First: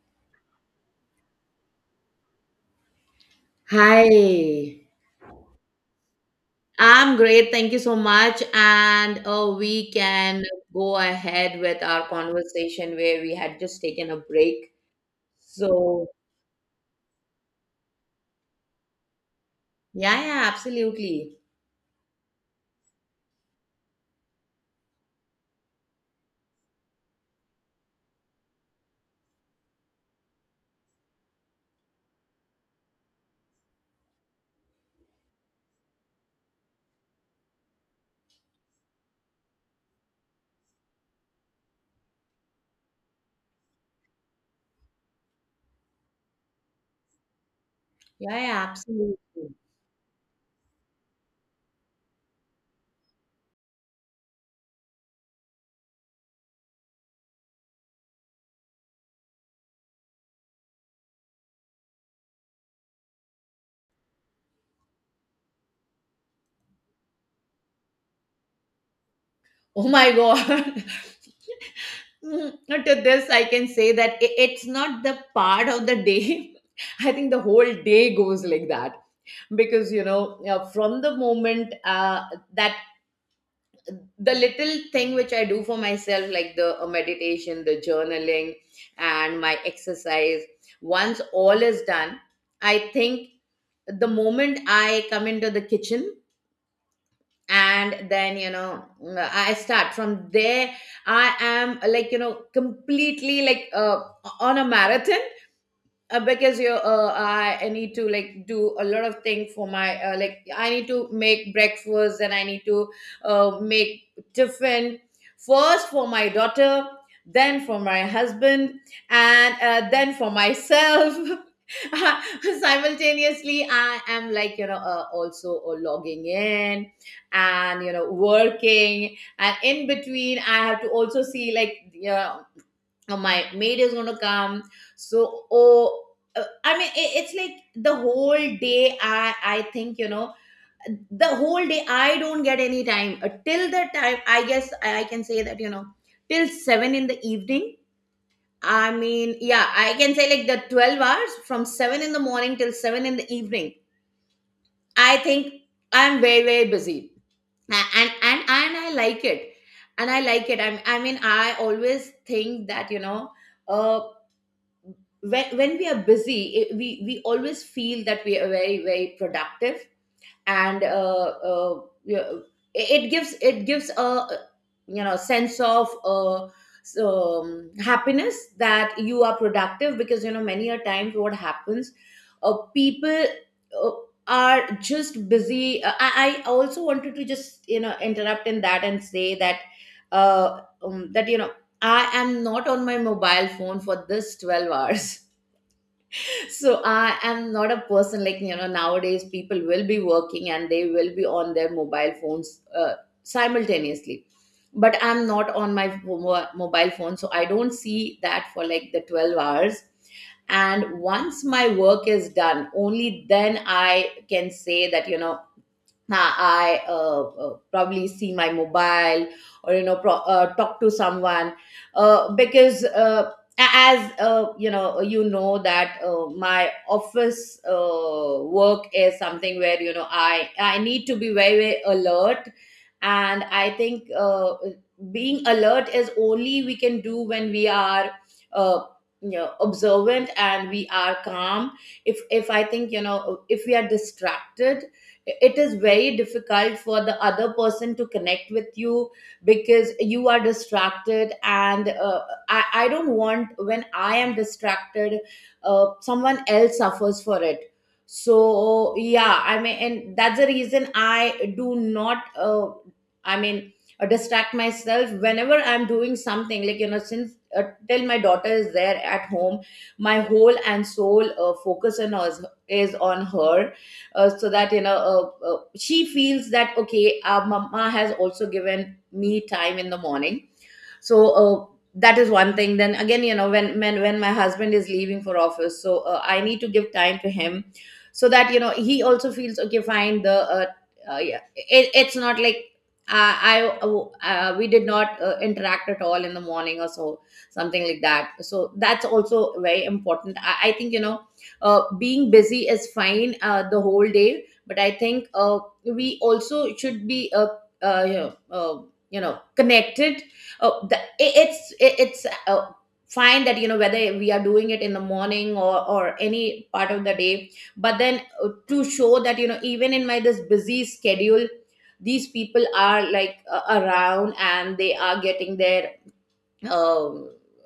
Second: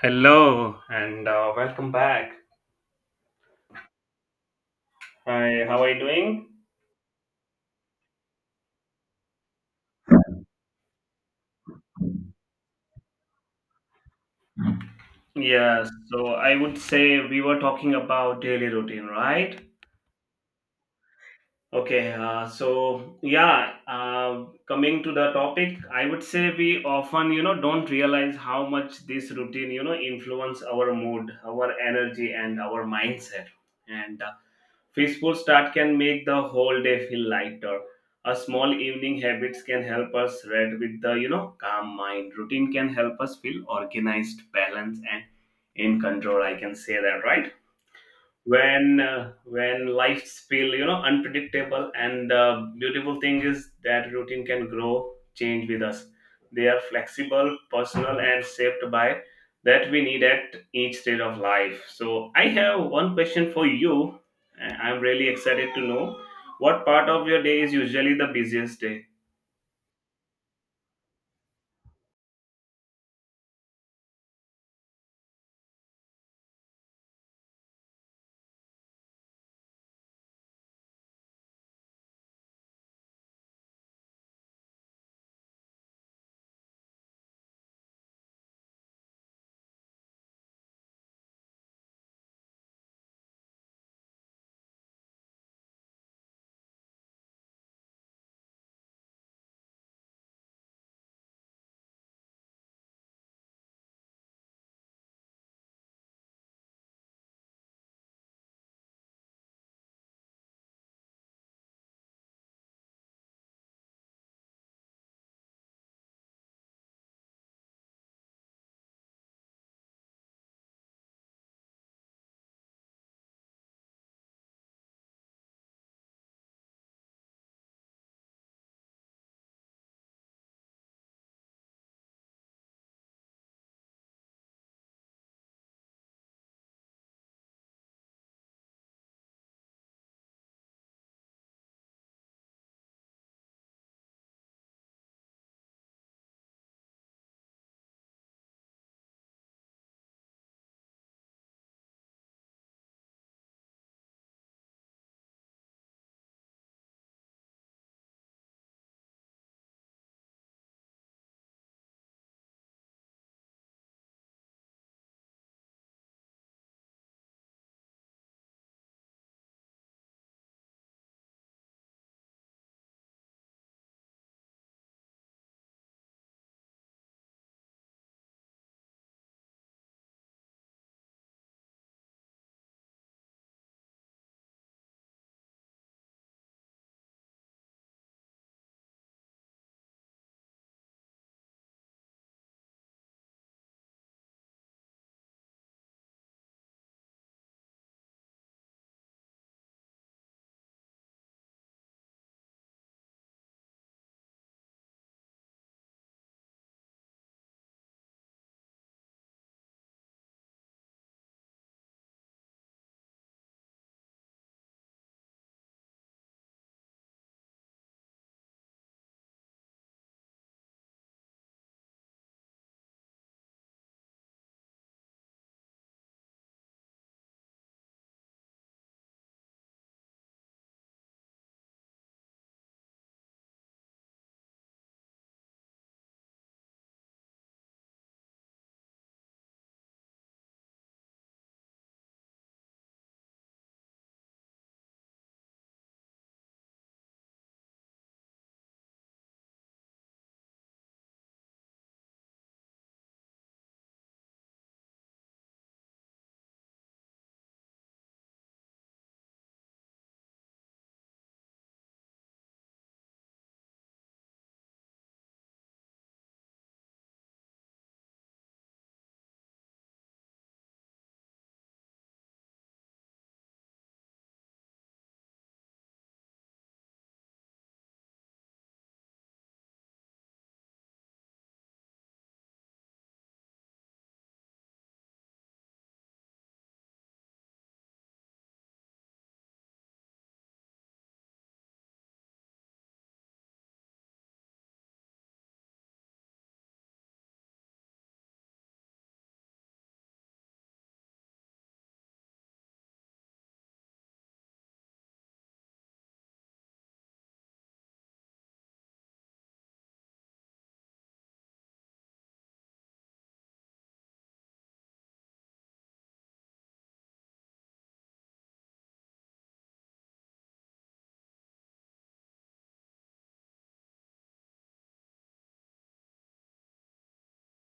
Hello and welcome back. Hi, Hi, how are you doing? I'm great. Thank you so much. And we can go ahead with our conversation where we had just taken a break. Yes, So, so I would say we were talking about daily routine, right? yeah, yeah, absolutely. Okay, so yeah, coming to the topic, I would say we often, don't realize how much this routine, influence our mood, our energy, and our mindset. And Peaceful start can make the whole day feel lighter. A small evening habits can help us read with the calm mind. Routine can help us feel organized, balanced, and in control. I can say that, right? Yeah, yeah, When absolutely. When life's feel unpredictable, and the beautiful thing is that routine can grow change with us. They are flexible, personal, and shaped by that we need at each stage of life. So I have one question for you, and I'm really excited to know, what part of your day is usually the busiest day? Oh my God. To this, I can say that it's not the part of the day. I think the whole day goes like that because, from the moment that the little thing which I do for myself, like the meditation, the journaling, and my exercise. Once all is done, I think the moment I come into the kitchen and then, you know, I start from there. I am like, you know, completely on a marathon, because I need to like do a lot of things for my, like I need to make breakfast and I need to make tiffin first for my daughter, then for my husband, and then for myself. Simultaneously I am like, you know, also logging in and, you know, working. And in between I have to also see, like, yeah, oh, my maid is going to come, so, oh, I mean, it's like the whole day I think, you know, the whole day I don't get any time. Till the time I guess I can say that, you know, till 7 in the evening. I mean, yeah, I can say like the 12 hours from 7 in the morning till 7 in the evening. I think I'm very very busy. And I like it and I like it. I mean, I always think that, you know, uh. When we are busy, we always feel that we are very very productive. And we are- it gives a, you know, sense of happiness that you are productive, because you know many a times what happens, people uh, are just busy. I also wanted to just, you know, interrupt in that and say that, that you know I am not on my mobile phone for this 12 hours. So I am not a person like, you know, nowadays people will be working and they will be on their mobile phones, simultaneously. But I'm not on my mobile phone, so I don't see that for like the 12 hours. And once my work is done, only then I can say that, you know. Nah, I probably see my mobile or, you know, talk to someone, because a- as you know, you know that my office work is something where, you know, I need to be very very alert. And I think, being alert is only we can do when we are, uh, you know, observant and we are calm. If I think, you know, if we are distracted, it is very difficult for the other person to connect with you because you are distracted. And I don't want, when I am distracted, someone else suffers for it. So yeah, I mean, and that's the reason I do not, I mean, distract myself whenever I'm doing something, like, you know, since, till my daughter is there at home, my whole and soul focus on us is on her. So that, you know, she feels that okay, our mama has also given me time in the morning. So, that is one thing. Then again, you know, when my husband is leaving for office, so, I need to give time to him. So that, you know, he also feels okay fine. The, yeah, it's not like I we did not interact at all in the morning or so, something like that. So that's also very important. I think, you know, being busy is fine, the whole day. But I think, we also should be, uh, you know, uh, you know, connected. Oh, the, it, it's Fine that, you know, whether we are doing it in the morning or any part of the day. But then, to show that, you know, even in my this busy schedule, these people are like, around, and they are getting their, uh,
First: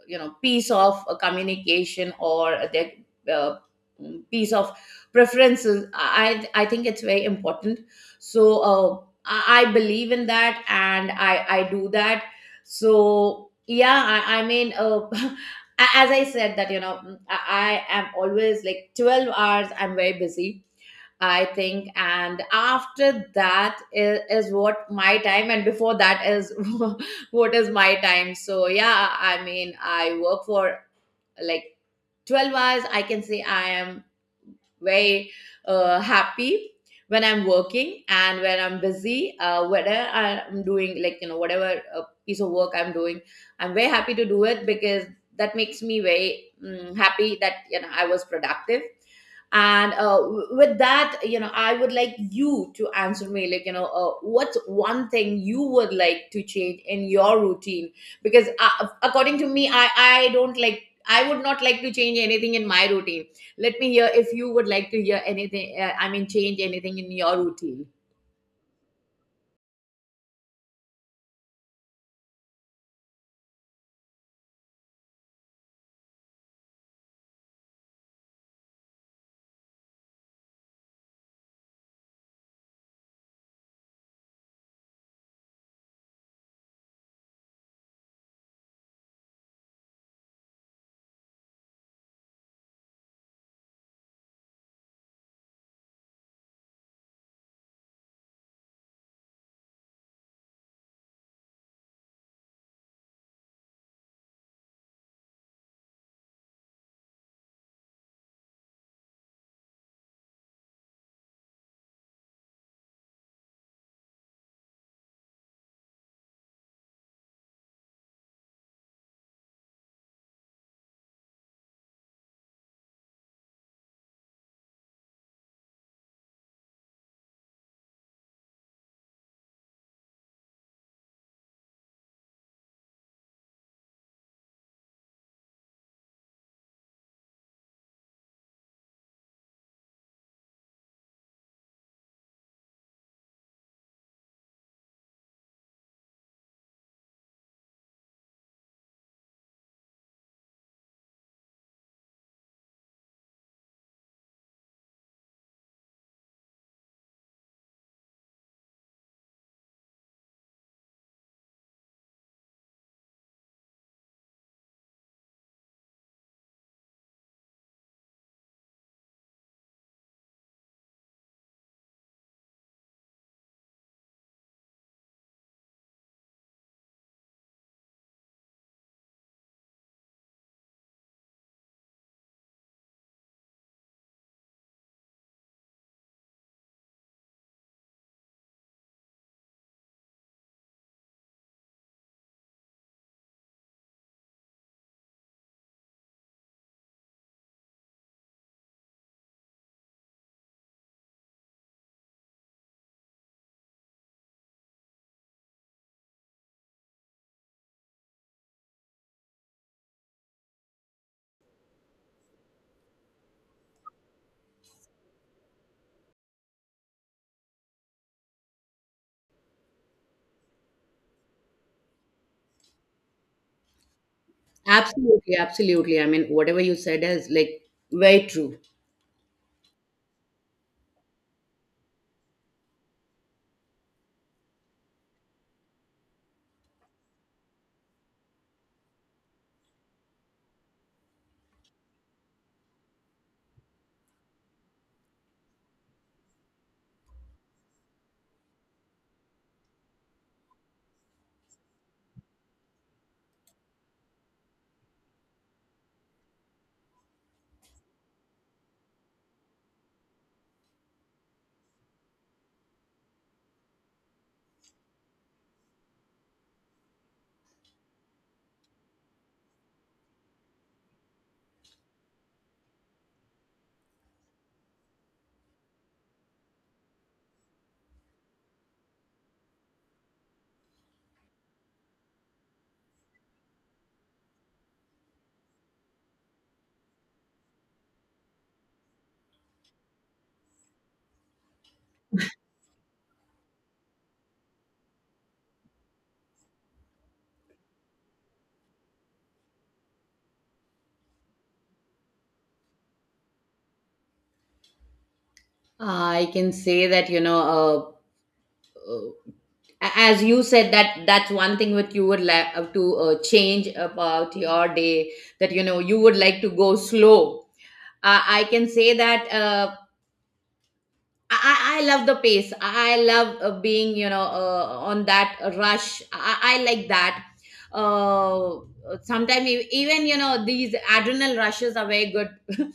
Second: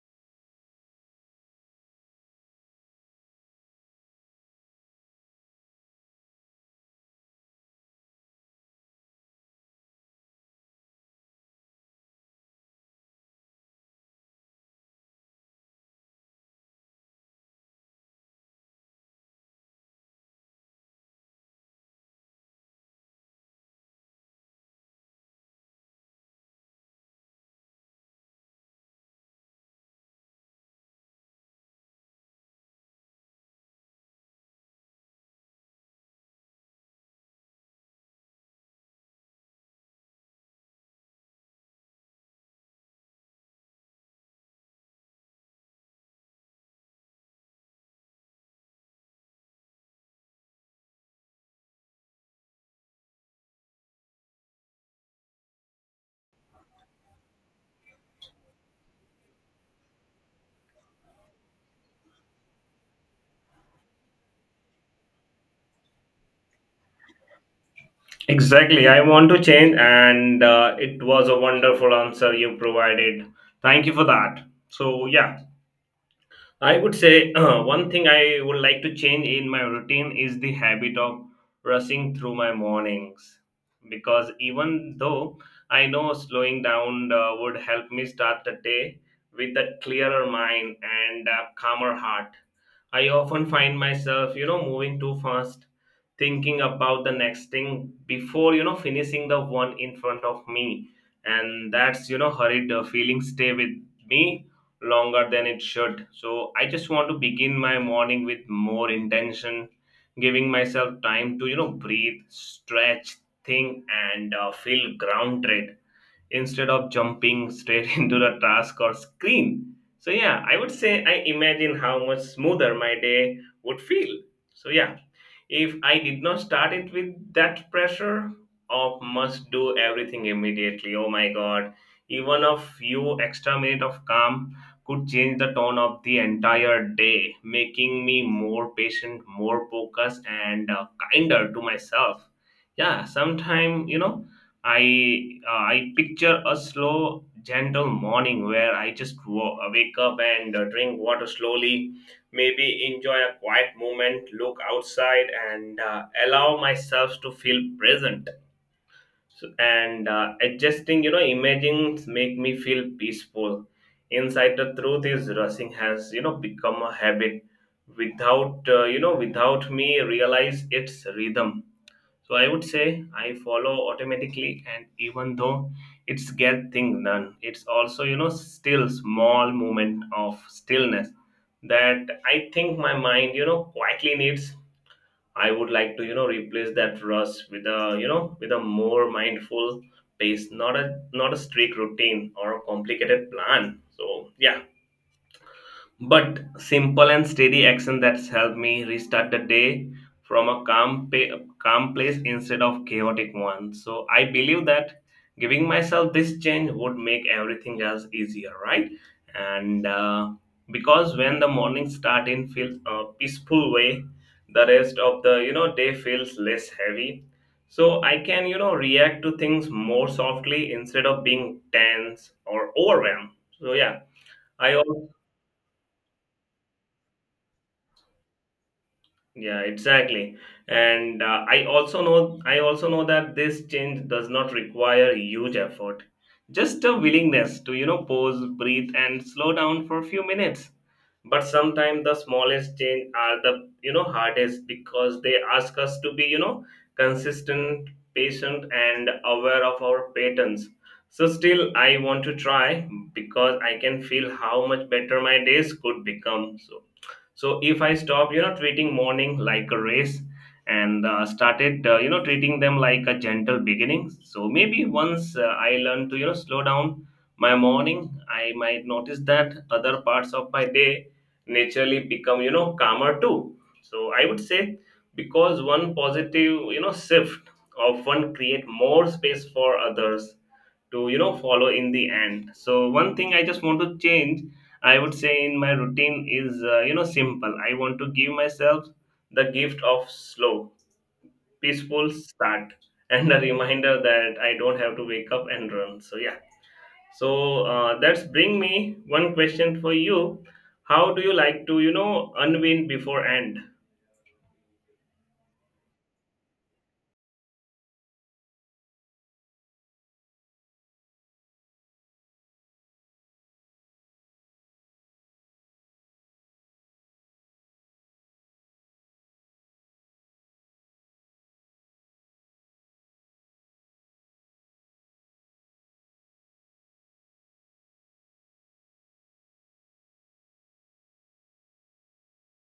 you know, piece of a communication, or their, uh, piece of preferences, I think it's very important. So, I believe in that, and I do that. So yeah, I mean, as I said that, you know, I am always like 12 hours I'm very busy, I think. And after that is what my time, and before that is what is my time. So, yeah, I mean, I work for like 12 hours, I can say. I am very happy when I'm working and when I'm busy, whether I'm doing, like, you know, whatever piece of work I'm doing, I'm very happy to do it, because that makes me very happy that, you know, I was productive. And with that, you know, I would like you to answer me, like, you know, what's one thing you would like to change in your routine? Because, according to me, I don't like, I would not like to change anything in my routine. Let me hear if you would like to hear anything, I mean, change anything in your routine. Exactly. I want to change, and it was a wonderful answer you provided. Thank you for that. So, yeah. I would say one thing I would like to change in my routine is the habit of rushing through my mornings, because even though I know slowing down would help me start the day with a clearer mind and a calmer heart, I often find myself, moving too fast, thinking about the next thing before, finishing the one in front of me. And that's, hurried feelings stay with me longer than it should. So I just want to begin my morning with more intention, giving myself time to, breathe, stretch, think, and feel grounded instead of jumping straight into the task or screen. So yeah, I would say I imagine how much smoother my day would feel. So yeah, if I did not start it with that pressure of must do everything immediately, oh my god, even a few extra minutes of calm could change the tone of the entire day, making me more patient, more focused, and kinder to myself. Yeah, sometimes, I picture a slow, gentle morning where I just wake up and drink water slowly, maybe enjoy a quiet moment, look outside, and allow myself to feel present. So, and adjusting, images make me feel peaceful. Inside the truth is rushing has, become a habit without, without me realize its rhythm, so I would say I follow automatically, and even though it's get thing done, it's also still small moment of stillness that I think my mind quietly needs. I would like to replace that rush with a with a more mindful pace, not a strict routine or a complicated plan. So yeah, but simple and steady action that's helped me restart the day from a calm place instead of chaotic one. So I believe that giving myself this change would make everything else easier, right? And because when the morning start in feels a peaceful way, the rest of the day feels less heavy, so I can react to things more softly instead of being tense or overwhelmed. So yeah, I also. Absolutely, absolutely. I mean, whatever you said is like, very true. Yeah, exactly. And I also know that this change does not require huge effort. Just a willingness to, pause, breathe, and slow down for a few minutes. But sometimes the smallest change are the, hardest, because they ask us to be, consistent, patient, and aware of our patterns. So still I want to try, because I can feel how much better my days could become. So, so if I stop treating morning like a race, and started treating them like a gentle beginning, so maybe once I learn to slow down my morning, I might notice that other parts of my day naturally become calmer too. So I would say, because one positive shift of one create more space for others to follow in the end. So one thing I just want to change, I would say in my routine, is simple. I want to give myself the gift of slow, peaceful start, and a reminder that I don't have to wake up and run. So yeah. So that's bring me one question for you. How do you like to unwind before end? I can say that, you know, uh, as you said that that's one thing that you would like to change about your day. That, you know, you would like to go slow. I can say that. I love the pace. I love being, you know, on that rush. I like that. Uh, Sometimes even, you know, these adrenal rushes are very good.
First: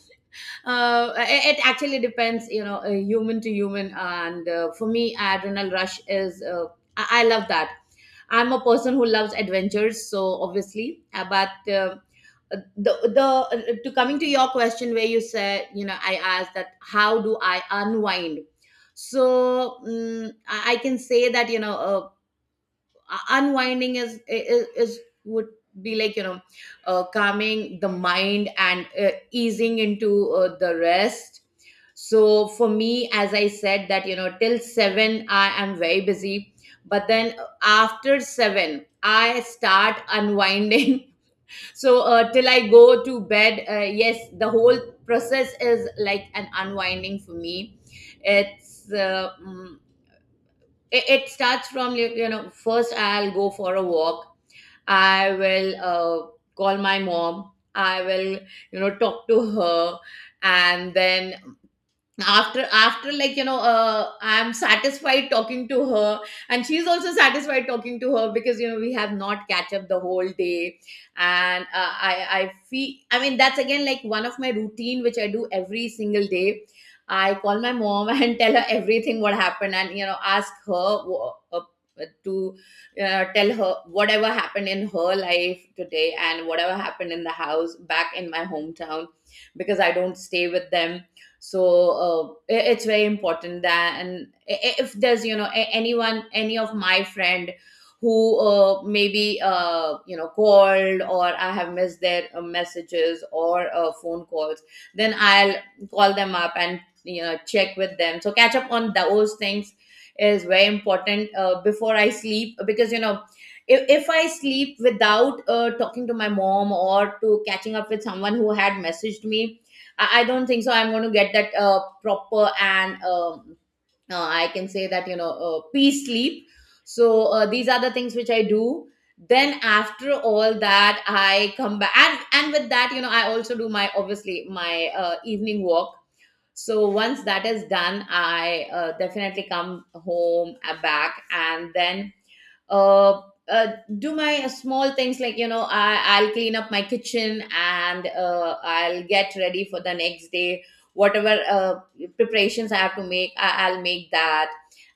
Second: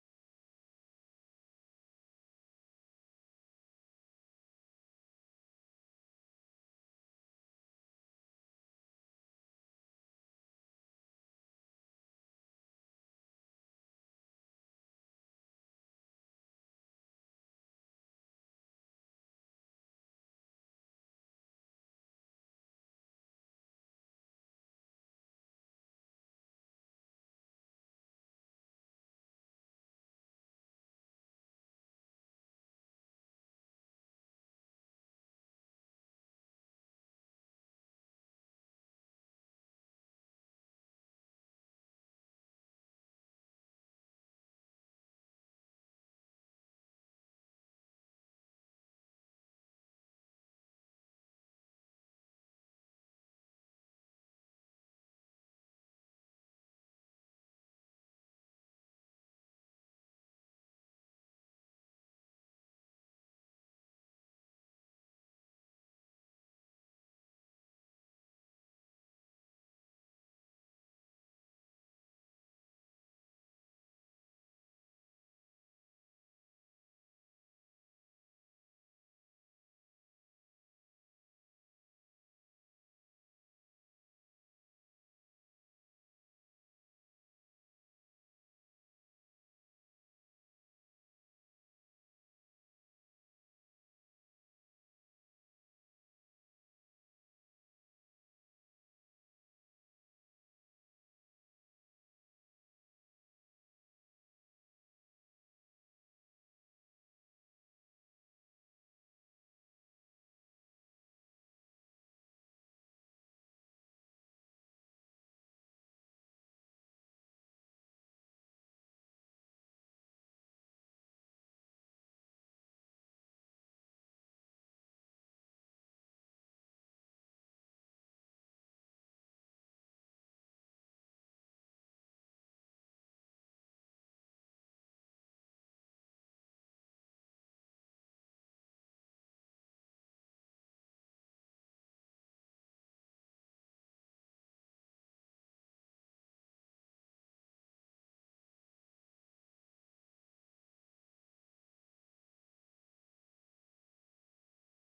It, it actually depends, you know, human to human. And for me adrenal rush is, I love that. I'm a person who loves adventures, so obviously, but the to coming to your question where you said, you know, I asked that how do I unwind. So I can say that, you know, unwinding is would be like, you know, calming the mind and easing into the rest. So for me, as I said that, you know, till 7 I am very busy. But then, after 7 I start unwinding. So, till I go to bed, yes, the whole process is like an unwinding for me. it's uh, mm, it starts from you, you know, first I'll go for a walk. I will, call my mom. I will, you know, talk to her. And then after like, you know, I'm satisfied talking to her, and she's also satisfied talking to her, because, you know, we have not catch up the whole day. And I feel, I mean, that's again like one of my routine which I do every single day. I call my mom and tell her everything what happened, and, you know, ask her, wh- to tell her whatever happened in her life today, and whatever happened in the house back in my hometown, because I don't stay with them. So, it's very important that. And if there's, you know, anyone, any of my friend who, maybe you know, called, or I have missed their messages or phone calls, then I'll call them up and, you know, check with them. So catch up on those things is very important before I sleep. Because, you know, if I sleep without talking to my mom, or to catching up with someone who had messaged me, I don't think so I'm going to get that proper and, I can say that, you know, peace sleep. So, these are the things which I do. Then after all that, I come back. And with that, you know, I also do my obviously my evening walk. So once that is done, I definitely come home back and then uh, uh, do my small things like you know I'll clean up my kitchen and I'll get ready for the next day whatever preparations I have to make I'll make that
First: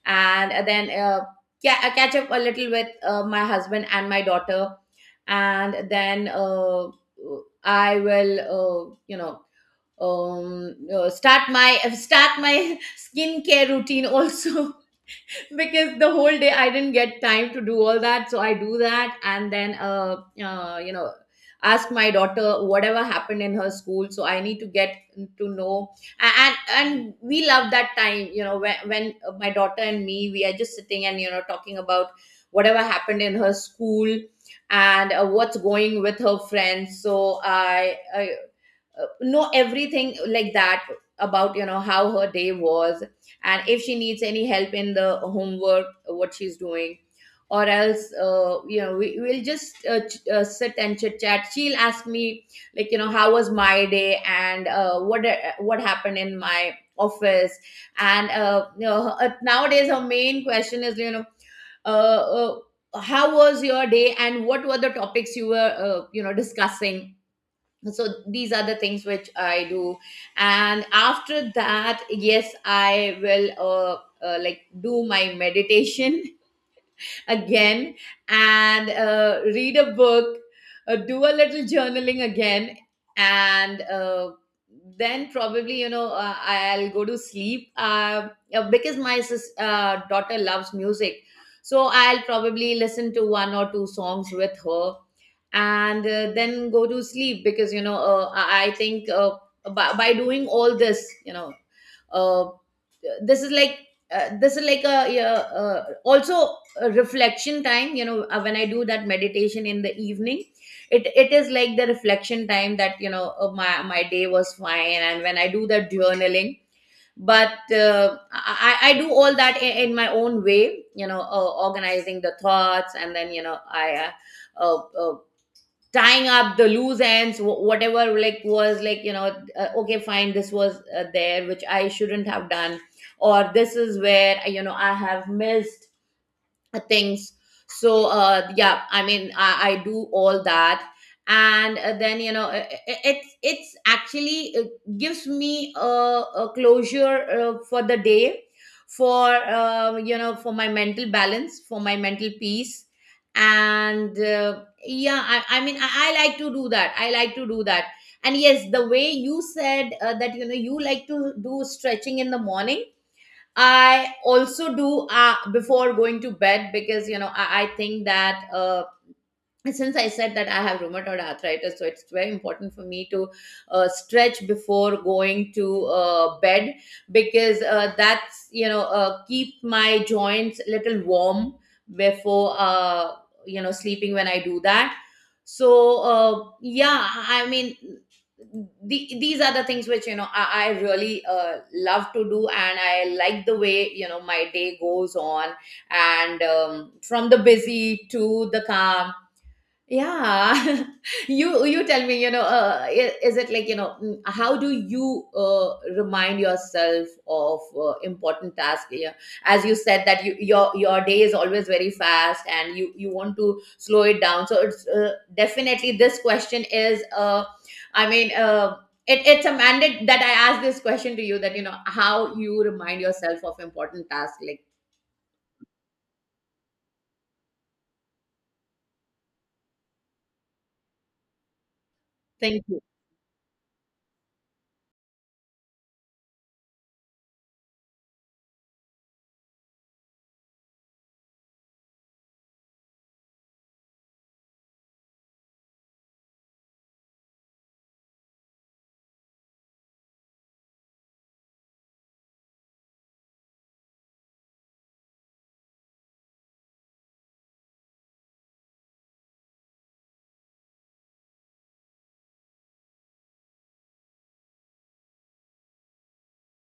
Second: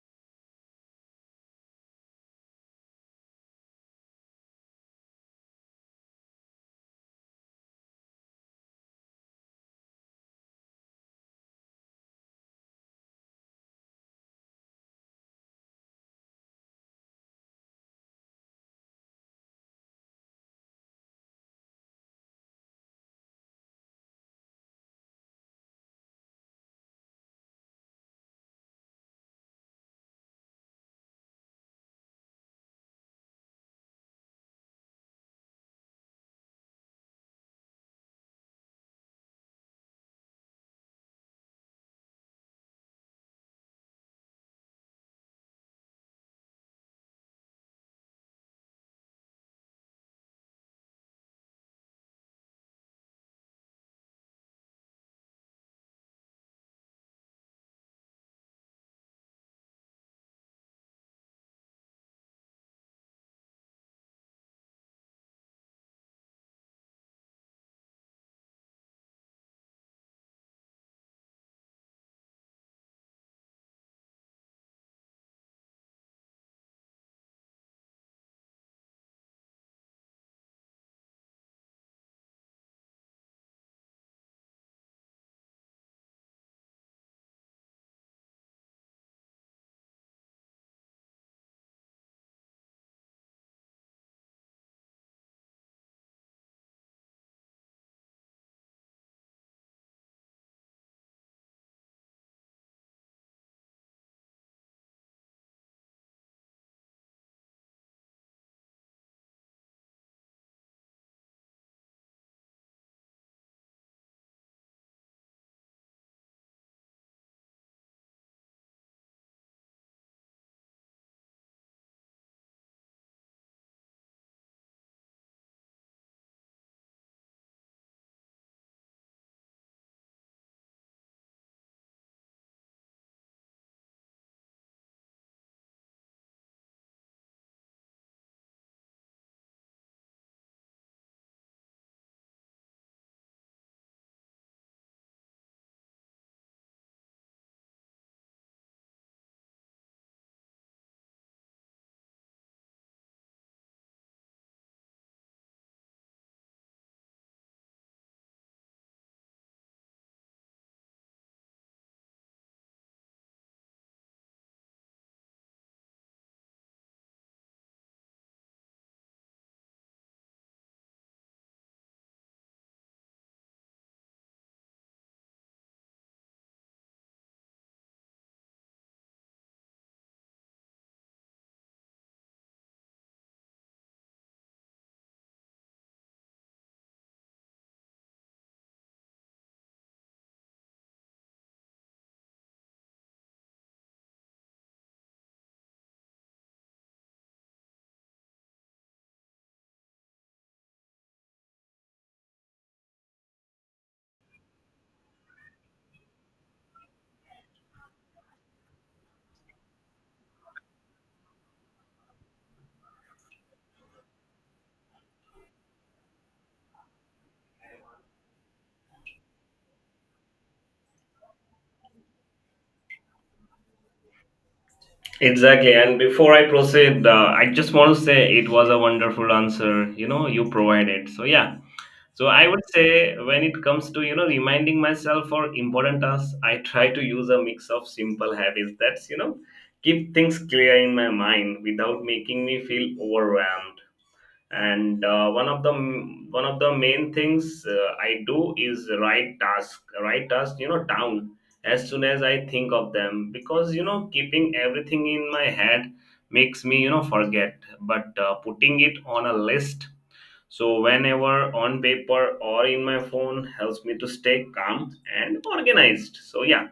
and then yeah, I catch up a little with my husband and my daughter and then I will you know start my skincare routine also because the whole day I didn't get time to do all that. So I do that and then, you know, ask my daughter whatever happened in her school. So I need to get to know. And we love that time, you know, when my daughter and me, we are just sitting and, you know, talking about whatever happened in her school and what's going with her friends. So I know everything like that about you know how her day was, and if she needs any help in the homework what she's doing. Or else you know we'll just sit and chit chat. She'll ask me like you know how was my day and what happened in my office. And you know nowadays her main question is you know uh, uh, how was your day and what were the topics you were you know discussing. So these are the things which I do. And after that, yes, I will like do my meditation again, and read a book, do a little journaling again, and then probably, you know, I'll go to sleep because my daughter loves music. So I'll probably listen to one or two songs with her, and then go to sleep because, you know, I think by doing all this, you know, uh, this is like this is like a, yeah, also a reflection time, you know. When I do that meditation in the evening, it is like the reflection time that you know my day was fine, and when I do that journaling. But I do all that in my own way, you know, organizing the thoughts, and then you know I uh, uh, uh, tying up the loose ends, whatever like was like, you know, okay, fine, this was there which I shouldn't have done, or this is where you know I have missed things. So yeah, I mean I do all that. And then you know it, it's actually gives me a closure for the day, for you know, for my mental balance, for my mental peace. And yeah, I mean, I like to do that, i like to do that. And yes, the way you said that you know you like to do stretching in the morning, I also do before going to bed, because you know I think that and since I said that I have rheumatoid arthritis, so it's very important for me to stretch before going to bed, because that's you know keep my joints a little warm before you know sleeping when I do that. So yeah, I mean these are the things which you know I really love to do, and I like the way you know my day goes on, and from the busy to the calm. Yeah. You tell me, you know, is it like, you know, how do you remind yourself of important tasks? Yeah. As you said that your day is always very fast, and you want to slow it down. So it's definitely, this question is, I mean, it, it's a mandate that I ask this question to you, that, you know, how you remind yourself of important tasks. Like, Exactly. And before I proceed, I just want to say it was a wonderful answer. You know, you provided. So yeah. So I thank would you. say when it comes to reminding myself for important tasks, I try to use a mix of simple habits that's keep things clear in my mind without making me feel overwhelmed. And one of the main things I do is write task down as soon as I think of them, because keeping everything in my head makes me forget. But putting it on a list, so whenever on paper or in my phone, helps me to stay calm and organized. So yeah,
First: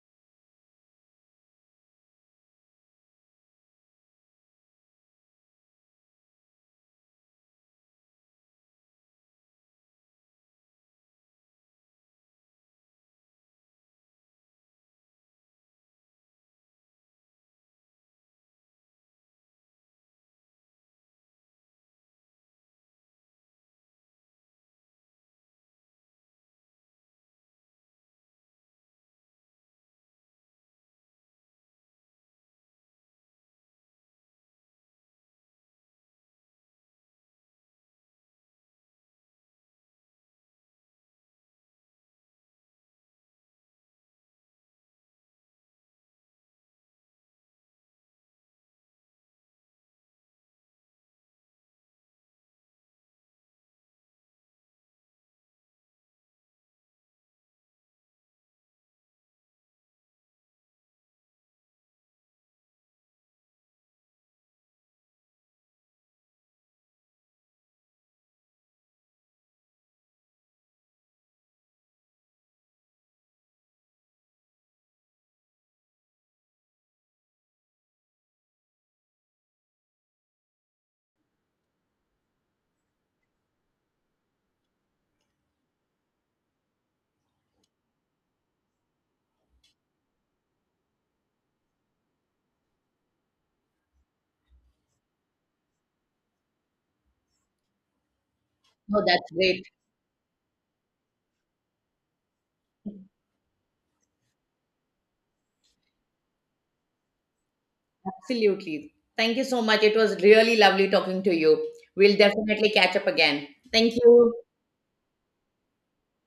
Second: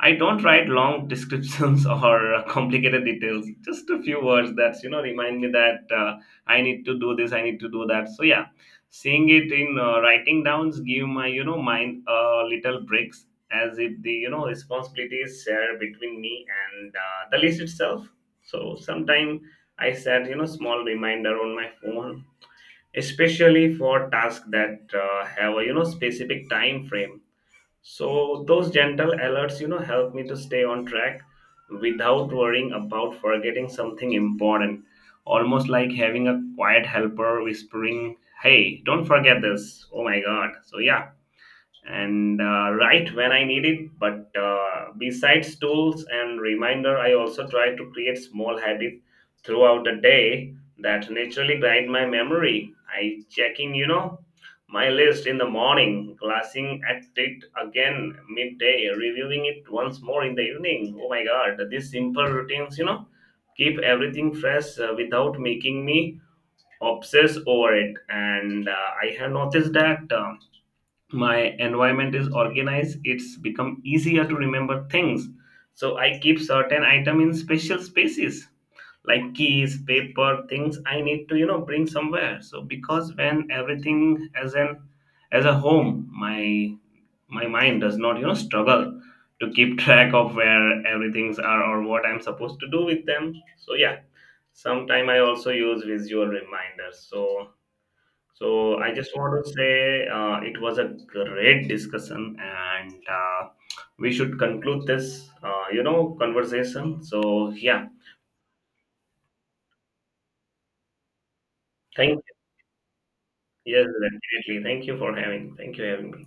I don't write long descriptions or complicated details. Just a few words that remind me that I need to do this, I need to do that. So yeah, seeing it in writing downs give my mind little breaks, as if the responsibility is shared between me and the list itself. So sometime I set small reminder on my phone, especially for tasks that have a specific time frame, so those gentle alerts, help me to stay on track without worrying about forgetting something important. Almost like having a quiet helper whispering, "Hey, don't forget this." Oh my god. So yeah, and right when I need it. But besides tools and reminder, I also try to create small habits throughout the day that naturally guide my memory. I checking, my list in the morning, glancing at it again midday, reviewing it once more in the evening. Oh my God, these simple routines, keep everything fresh without making me obsess over it. And I have noticed that my environment is organized, it's become easier to remember things. So I keep certain item in special spaces, like keys, paper, things I need to bring somewhere. So because when everything as a home, my mind does not struggle to keep track of where everything's are or what I'm supposed to do with them. So yeah, sometime I also use visual reminders. So so I Oh, just that's want to great. say it was a great discussion, and we should conclude this, conversation. So yeah, Absolutely. Thank you so much. It was really lovely talking to you. We'll thank definitely catch up again. you. Yes, Thank you. definitely. Thank you for having. Thank you having me.